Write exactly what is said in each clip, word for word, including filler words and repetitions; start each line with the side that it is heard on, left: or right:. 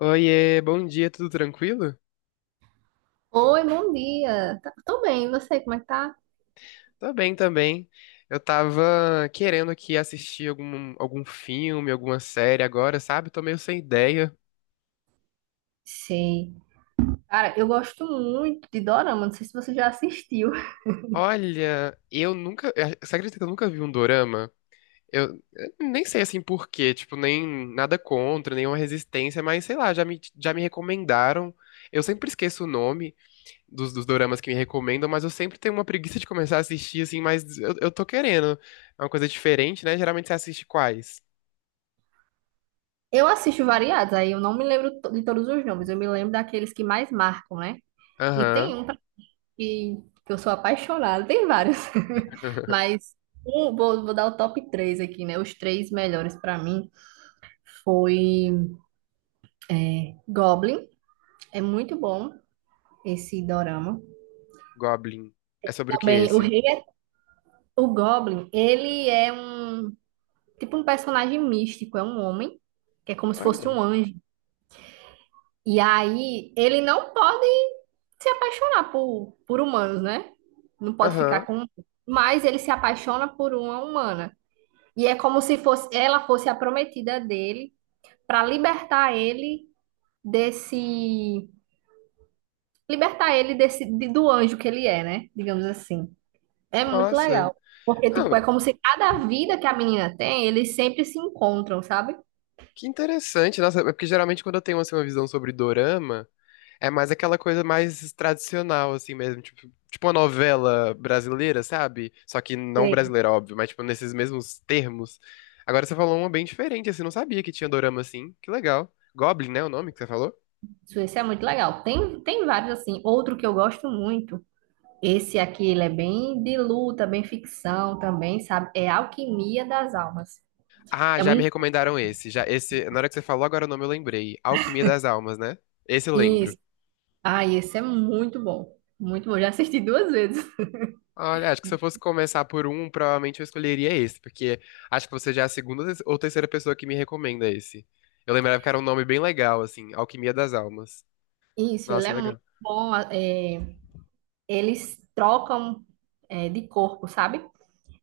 left: Oiê, bom dia, tudo tranquilo?
right: Oi, bom dia. Tá- Tô bem, e você, como é que tá?
left: Tô bem também. Eu tava querendo aqui assistir algum, algum filme, alguma série agora, sabe? Tô meio sem ideia.
right: Sei. Cara, eu gosto muito de Dorama, não sei se você já assistiu.
left: Olha, eu nunca. eh, Você acredita que eu nunca vi um dorama? Eu, eu nem sei assim por quê, tipo, nem nada contra, nenhuma resistência, mas sei lá, já me, já me recomendaram. Eu sempre esqueço o nome dos, dos doramas que me recomendam, mas eu sempre tenho uma preguiça de começar a assistir, assim, mas eu, eu tô querendo. É uma coisa diferente, né? Geralmente você assiste quais?
right: Eu assisto variados, aí eu não me lembro to- de todos os nomes, eu me lembro daqueles que mais marcam, né? E tem
left: Aham.
right: um pra- que, que eu sou apaixonada, tem vários. Mas um, vou, vou dar o top três aqui, né? Os três melhores pra mim foi é, Goblin, é muito bom esse Dorama.
left: Goblin. É sobre o que
right: Também o
left: esse?
right: Rei é, o Goblin, ele é um tipo um personagem místico, é um homem, que é como se fosse um
left: Olha.
right: anjo. E aí ele não pode se apaixonar por, por humanos, né? Não pode ficar
left: Aham.
right: com. Mas ele se apaixona por uma humana. E é como se fosse ela fosse a prometida dele para libertar ele desse. Libertar ele desse de- do anjo que ele é, né? Digamos assim. É muito
left: Nossa.
right: legal. Porque, tipo,
left: Não,
right: é como se cada vida que a menina tem, eles sempre se encontram, sabe?
left: que interessante. Nossa, é porque geralmente quando eu tenho assim, uma visão sobre dorama, é mais aquela coisa mais tradicional, assim mesmo. Tipo, tipo uma novela brasileira, sabe? Só que não brasileira, óbvio, mas tipo nesses mesmos termos. Agora você falou uma bem diferente, assim. Não sabia que tinha dorama assim. Que legal. Goblin, né? O nome que você falou?
right: Suíça é muito legal. Tem, tem vários assim. Outro que eu gosto muito. Esse aqui, ele é bem de luta, bem ficção também, sabe? É Alquimia das Almas.
left: Ah,
right: É
left: já me
right: muito.
left: recomendaram esse. Já esse, na hora que você falou, agora o nome eu lembrei. Alquimia das Almas, né? Esse eu lembro.
right: Isso. Ah, esse é muito bom. Muito bom. Já assisti duas vezes.
left: Olha, acho que se eu fosse começar por um, provavelmente eu escolheria esse, porque acho que você já é a segunda ou terceira pessoa que me recomenda esse. Eu lembrava que era um nome bem legal, assim, Alquimia das Almas.
right: Isso, ele
left: Nossa,
right: é muito
left: legal.
right: bom. é, eles trocam, é, de corpo, sabe?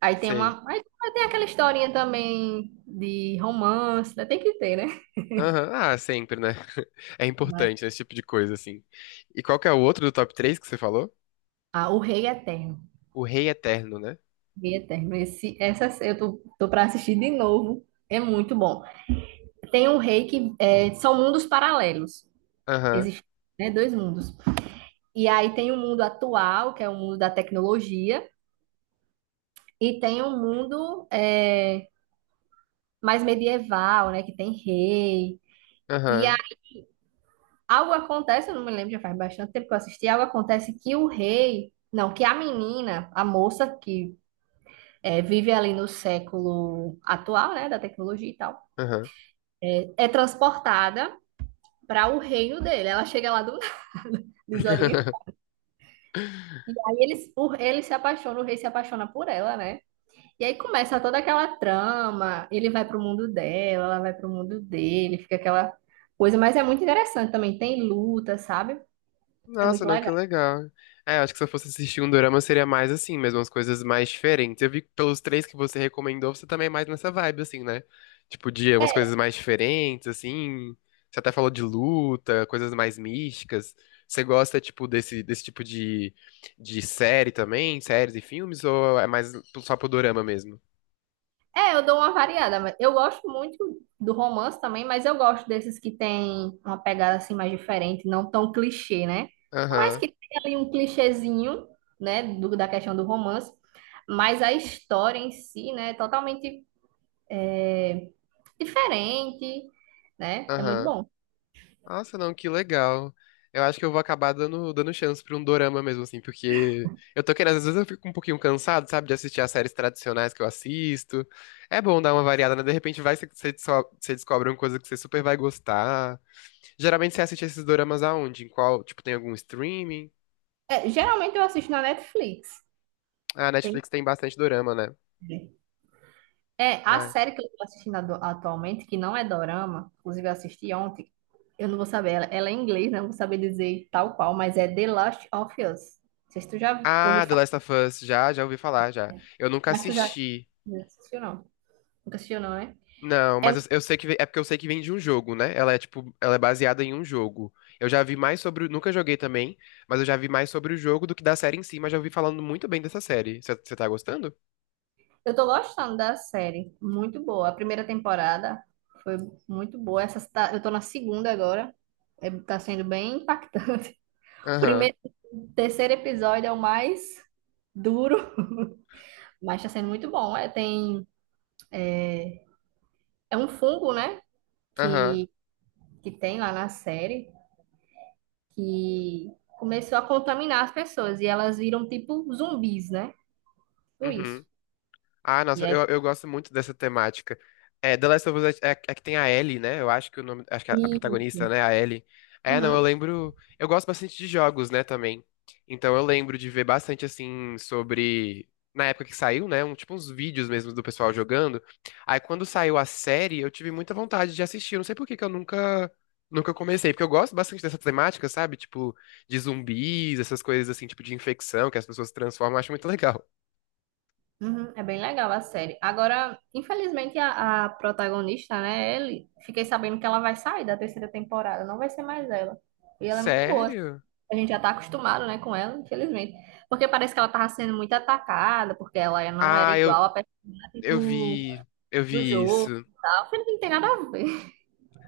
right: Aí tem
left: Sei.
right: uma. Aí tem aquela historinha também de romance, né? Tem que ter, né?
left: Aham, ah, sempre, né? É
right: Mas,
left: importante esse tipo de coisa, assim. E qual que é o outro do top três que você falou?
right: ah, O Rei Eterno.
left: O Rei Eterno, né?
right: Rei Eterno. Esse, essa eu tô, tô para assistir de novo. É muito bom. Tem um rei que é, são mundos paralelos.
left: Aham,
right: Existem, né, dois mundos. E aí tem o mundo atual, que é o mundo da tecnologia, e tem um mundo é, mais medieval, né, que tem rei. E a-
left: aham,
right: Algo acontece, eu não me lembro, já faz bastante tempo que eu assisti, algo acontece que o rei, não, que a menina, a moça que é, vive ali no século atual, né, da tecnologia e tal,
left: aham.
right: é é transportada para o reino dele. Ela chega lá do desorienta. E aí eles, o- ele se apaixona, o rei se apaixona por ela, né? E aí começa toda aquela trama. Ele vai pro mundo dela, ela vai pro mundo dele, fica aquela coisa, mas é muito interessante também. Tem luta, sabe? É
left: Nossa,
right: muito
left: não, que
right: legal.
left: legal. É, acho que se eu fosse assistir um dorama seria mais assim, mesmo as coisas mais diferentes. Eu vi que pelos três que você recomendou, você também é mais nessa vibe, assim, né? Tipo, de umas coisas mais diferentes, assim. Você até falou de luta, coisas mais místicas. Você gosta, tipo, desse, desse tipo de, de série também? Séries e filmes? Ou é mais só pro dorama mesmo?
right: É, eu dou uma variada, mas eu gosto muito do romance também, mas eu gosto desses que tem uma pegada assim mais diferente, não tão clichê, né? Mas
left: Aham,
right: que tem ali um clichêzinho, né, do- da questão do romance, mas a história em si, né, é totalmente é, diferente, né? É muito
left: aham.
right: bom.
left: Nossa, não, que legal. Eu acho que eu vou acabar dando, dando chance pra um dorama mesmo, assim, porque eu tô querendo, às vezes eu fico um pouquinho cansado, sabe, de assistir as séries tradicionais que eu assisto. É bom dar uma variada, né? De repente vai que você desco- você descobre uma coisa que você super vai gostar. Geralmente você assiste esses doramas aonde? Em qual, tipo, tem algum streaming?
right: É, geralmente eu assisto na Netflix.
left: Ah, a
right: Tem.
left: Netflix tem bastante dorama, né?
right: É, a
left: É.
right: série que eu tô assistindo ado- atualmente, que não é dorama, inclusive eu assisti ontem, eu não vou saber, ela, ela é em inglês, né? Não vou saber dizer tal qual, mas é The Last of Us. Não sei se tu já ouviu
left: Ah, The
right: falar,
left: Last of Us, já, já ouvi falar, já. Eu nunca
right: mas tu já
left: assisti.
right: já assistiu, não. Nunca assistiu, não, né?
left: Não,
right: É,
left: mas eu, eu sei que ve- é porque eu sei que vem de um jogo, né? Ela é tipo, ela é baseada em um jogo. Eu já vi mais sobre, o- nunca joguei também, mas eu já vi mais sobre o jogo do que da série em si, mas já ouvi falando muito bem dessa série. Você tá gostando?
right: eu tô gostando da série, muito boa. A primeira temporada foi muito boa, essa tá- eu tô na segunda agora, é, tá sendo bem impactante.
left: Aham,
right: Primeiro, terceiro episódio é o mais duro, mas tá sendo muito bom. É, tem, é um fungo, né?
left: aham,
right: que, que tem lá na série, que começou a contaminar as pessoas e elas viram tipo zumbis, né? Tudo isso.
left: uhum. Ah, nossa,
right: E aí.
left: eu, eu gosto muito dessa temática. É, The Last of Us é, é- é que tem a Ellie, né? Eu acho que o nome, acho que a, a protagonista,
right: Isso.
left: né, a Ellie. É, não, eu
right: Uhum,
left: lembro. Eu gosto bastante de jogos, né, também. Então eu lembro de ver bastante assim sobre na época que saiu, né, um tipo uns vídeos mesmo do pessoal jogando. Aí quando saiu a série, eu tive muita vontade de assistir. Eu não sei por que que eu nunca nunca comecei, porque eu gosto bastante dessa temática, sabe? Tipo de zumbis, essas coisas assim, tipo de infecção que as pessoas se transformam, eu acho muito legal.
right: uhum. É bem legal a série. Agora, infelizmente, a, a protagonista, né, ele, fiquei sabendo que ela vai sair da terceira temporada, não vai ser mais ela. E ela é muito boa.
left: Sério?
right: A gente já tá acostumado, né, com ela, infelizmente. Porque parece que ela tava sendo muito atacada, porque ela não era
left: Ah, eu,
right: igual a personagem
left: eu
right: do,
left: vi, eu
right: do
left: vi
right: jogo
left: isso.
right: e tal. Não tem nada a ver.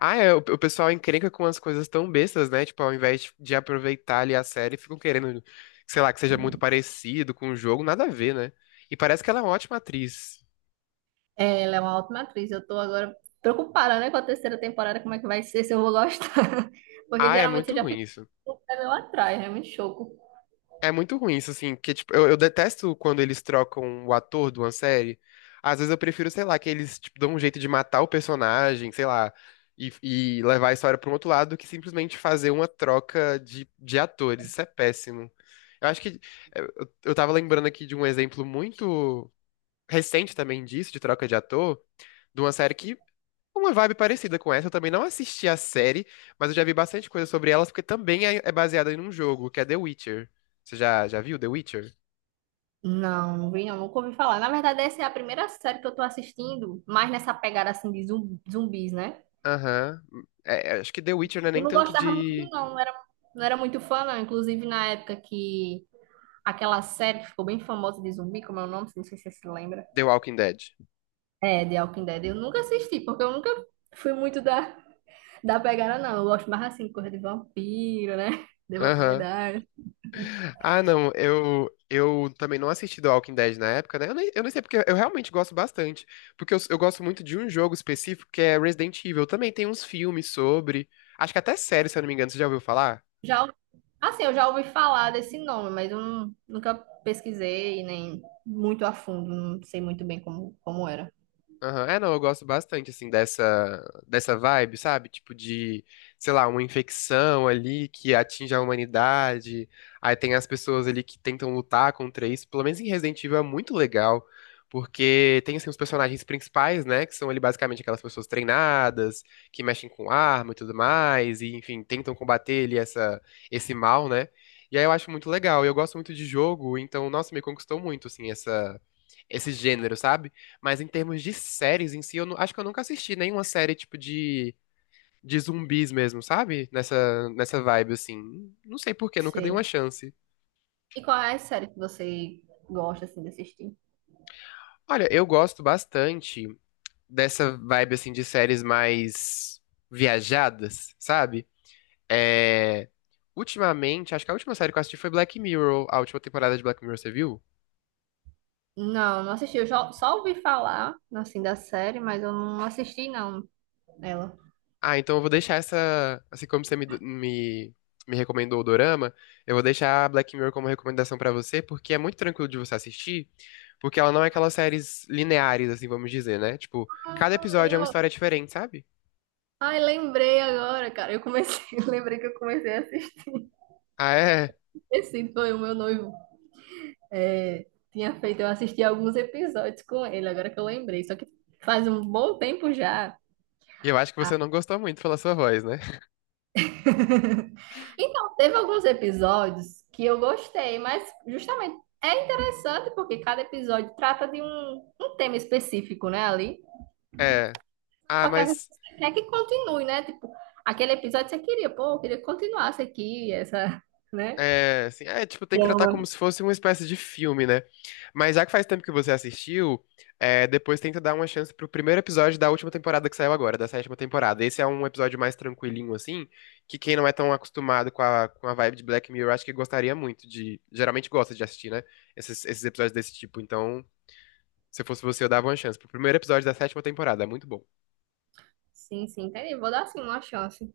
left: Ah, é, o, o pessoal encrenca com as coisas tão bestas, né? Tipo, ao invés de, de aproveitar ali a série, ficam querendo, sei lá, que seja muito parecido com o jogo, nada a ver, né? E parece que ela é uma ótima atriz.
right: Ela é uma ótima atriz. Eu tô agora preocupada, né, com a terceira temporada, como é que vai ser, se eu vou gostar. Porque
left: Ah, é
right: geralmente eu
left: muito
right: já
left: ruim
right: fico
left: isso.
right: com o pé meio atrás, né? Muito choco.
left: É muito ruim isso, assim, porque, tipo, eu, eu detesto quando eles trocam o ator de uma série. Às vezes eu prefiro, sei lá, que eles, tipo, dão um jeito de matar o personagem, sei lá, e, e levar a história para um outro lado do que simplesmente fazer uma troca de, de atores. Isso é péssimo. Eu acho que. é, Eu, eu tava lembrando aqui de um exemplo muito recente também disso, de troca de ator, de uma série que uma vibe parecida com essa. Eu também não assisti a série, mas eu já vi bastante coisa sobre elas, porque também é é baseada em um jogo, que é The Witcher. Você já, já viu The Witcher?
right: Não, não vi, não, nunca ouvi falar. Na verdade, essa é a primeira série que eu tô assistindo, mais nessa pegada assim de zum- zumbis, né?
left: Aham. É, acho que The Witcher não é
right: Eu
left: nem
right: não
left: tanto
right: gostava muito,
left: de
right: não. Não era, não era muito fã, não. Inclusive, na época que aquela série que ficou bem famosa de zumbi, como é o nome? Não sei se você se lembra.
left: The Walking Dead.
right: É, The Walking Dead. Eu nunca assisti, porque eu nunca fui muito da. Da pegada, não. Eu gosto mais assim, coisa de vampiro, né? De vampiro.
left: Aham. Ah, não, eu, eu também não assisti The Walking Dead na época, né? Eu nem, eu nem sei porque eu realmente gosto bastante. Porque eu, eu gosto muito de um jogo específico que é Resident Evil. Também tem uns filmes sobre. Acho que até série, se eu não me engano, você já ouviu falar?
right: Já, ouvi- assim, eu já ouvi falar desse nome, mas eu não- nunca pesquisei, nem muito a fundo. Não sei muito bem como, como era.
left: Aham. É, não, eu gosto bastante, assim, dessa, dessa vibe, sabe? Tipo de, sei lá, uma infecção ali que atinge a humanidade. Aí tem as pessoas ali que tentam lutar contra isso. Pelo menos em Resident Evil é muito legal, porque tem, assim, os personagens principais, né? Que são ali basicamente aquelas pessoas treinadas, que mexem com arma e tudo mais, e, enfim, tentam combater ali essa, esse mal, né? E aí eu acho muito legal. Eu gosto muito de jogo, então, nossa, me conquistou muito, assim, essa, esse gênero, sabe? Mas em termos de séries em si, eu nu- acho que eu nunca assisti nenhuma série tipo de, de zumbis mesmo, sabe? Nessa, nessa vibe, assim. Não sei por quê, nunca dei uma
right: Sei.
left: chance.
right: E qual é a série que você gosta, assim, de assistir?
left: Olha, eu gosto bastante dessa vibe, assim, de séries mais viajadas, sabe? É... Ultimamente, acho que a última série que eu assisti foi Black Mirror. A última temporada de Black Mirror, você viu?
right: Não, não assisti. Eu já- só ouvi falar, assim, da série, mas eu não assisti, não, ela.
left: Ah, então eu vou deixar essa. Assim como você me, me, me recomendou o Dorama, eu vou deixar a Black Mirror como recomendação pra você, porque é muito tranquilo de você assistir, porque ela não é aquelas séries lineares, assim, vamos dizer, né? Tipo, cada
right: Ah,
left: episódio é uma
right: eu-
left: história diferente, sabe?
right: Ai, lembrei agora, cara. Eu comecei, lembrei que eu comecei a assistir.
left: Ah, é?
right: Esse foi o meu noivo. É, tinha feito, eu assisti alguns episódios com ele, agora que eu lembrei. Só que faz um bom tempo já.
left: E eu acho que
right: Ah,
left: você não gostou muito pela sua voz, né?
right: então, teve alguns episódios que eu gostei, mas justamente é interessante porque cada episódio trata de um, um tema específico, né, ali.
left: É. Ah,
right: Só que às vezes
left: mas.
right: você quer que continue, né? Tipo, aquele episódio você queria, pô, eu queria que continuasse aqui, essa, né?
left: É, assim, é, tipo, tem que tratar como
right: Drama.
left: se fosse uma espécie de filme, né? Mas já que faz tempo que você assistiu, é, depois tenta dar uma chance pro primeiro episódio da última temporada que saiu agora, da sétima temporada. Esse é um episódio mais tranquilinho, assim, que quem não é tão acostumado com a, com a vibe de Black Mirror, acho que gostaria muito de. Geralmente gosta de assistir, né? Esses, esses episódios desse tipo. Então, se fosse você, eu dava uma chance pro primeiro episódio da sétima temporada. É muito bom.
right: Sim, sim, entendi. Vou dar assim uma chance.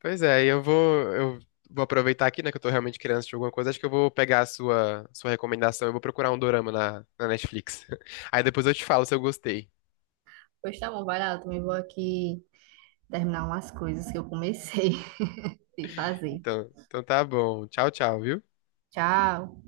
left: Pois é, e eu vou, eu vou aproveitar aqui, né, que eu tô realmente querendo assistir alguma coisa. Acho que eu vou pegar a sua, sua recomendação. Eu vou procurar um dorama na, na Netflix. Aí depois eu te falo se eu gostei.
right: Pois tá bom, vai lá, eu também vou aqui terminar umas coisas que eu comecei de fazer.
left: Então, então tá bom. Tchau, tchau, viu?
right: Tchau.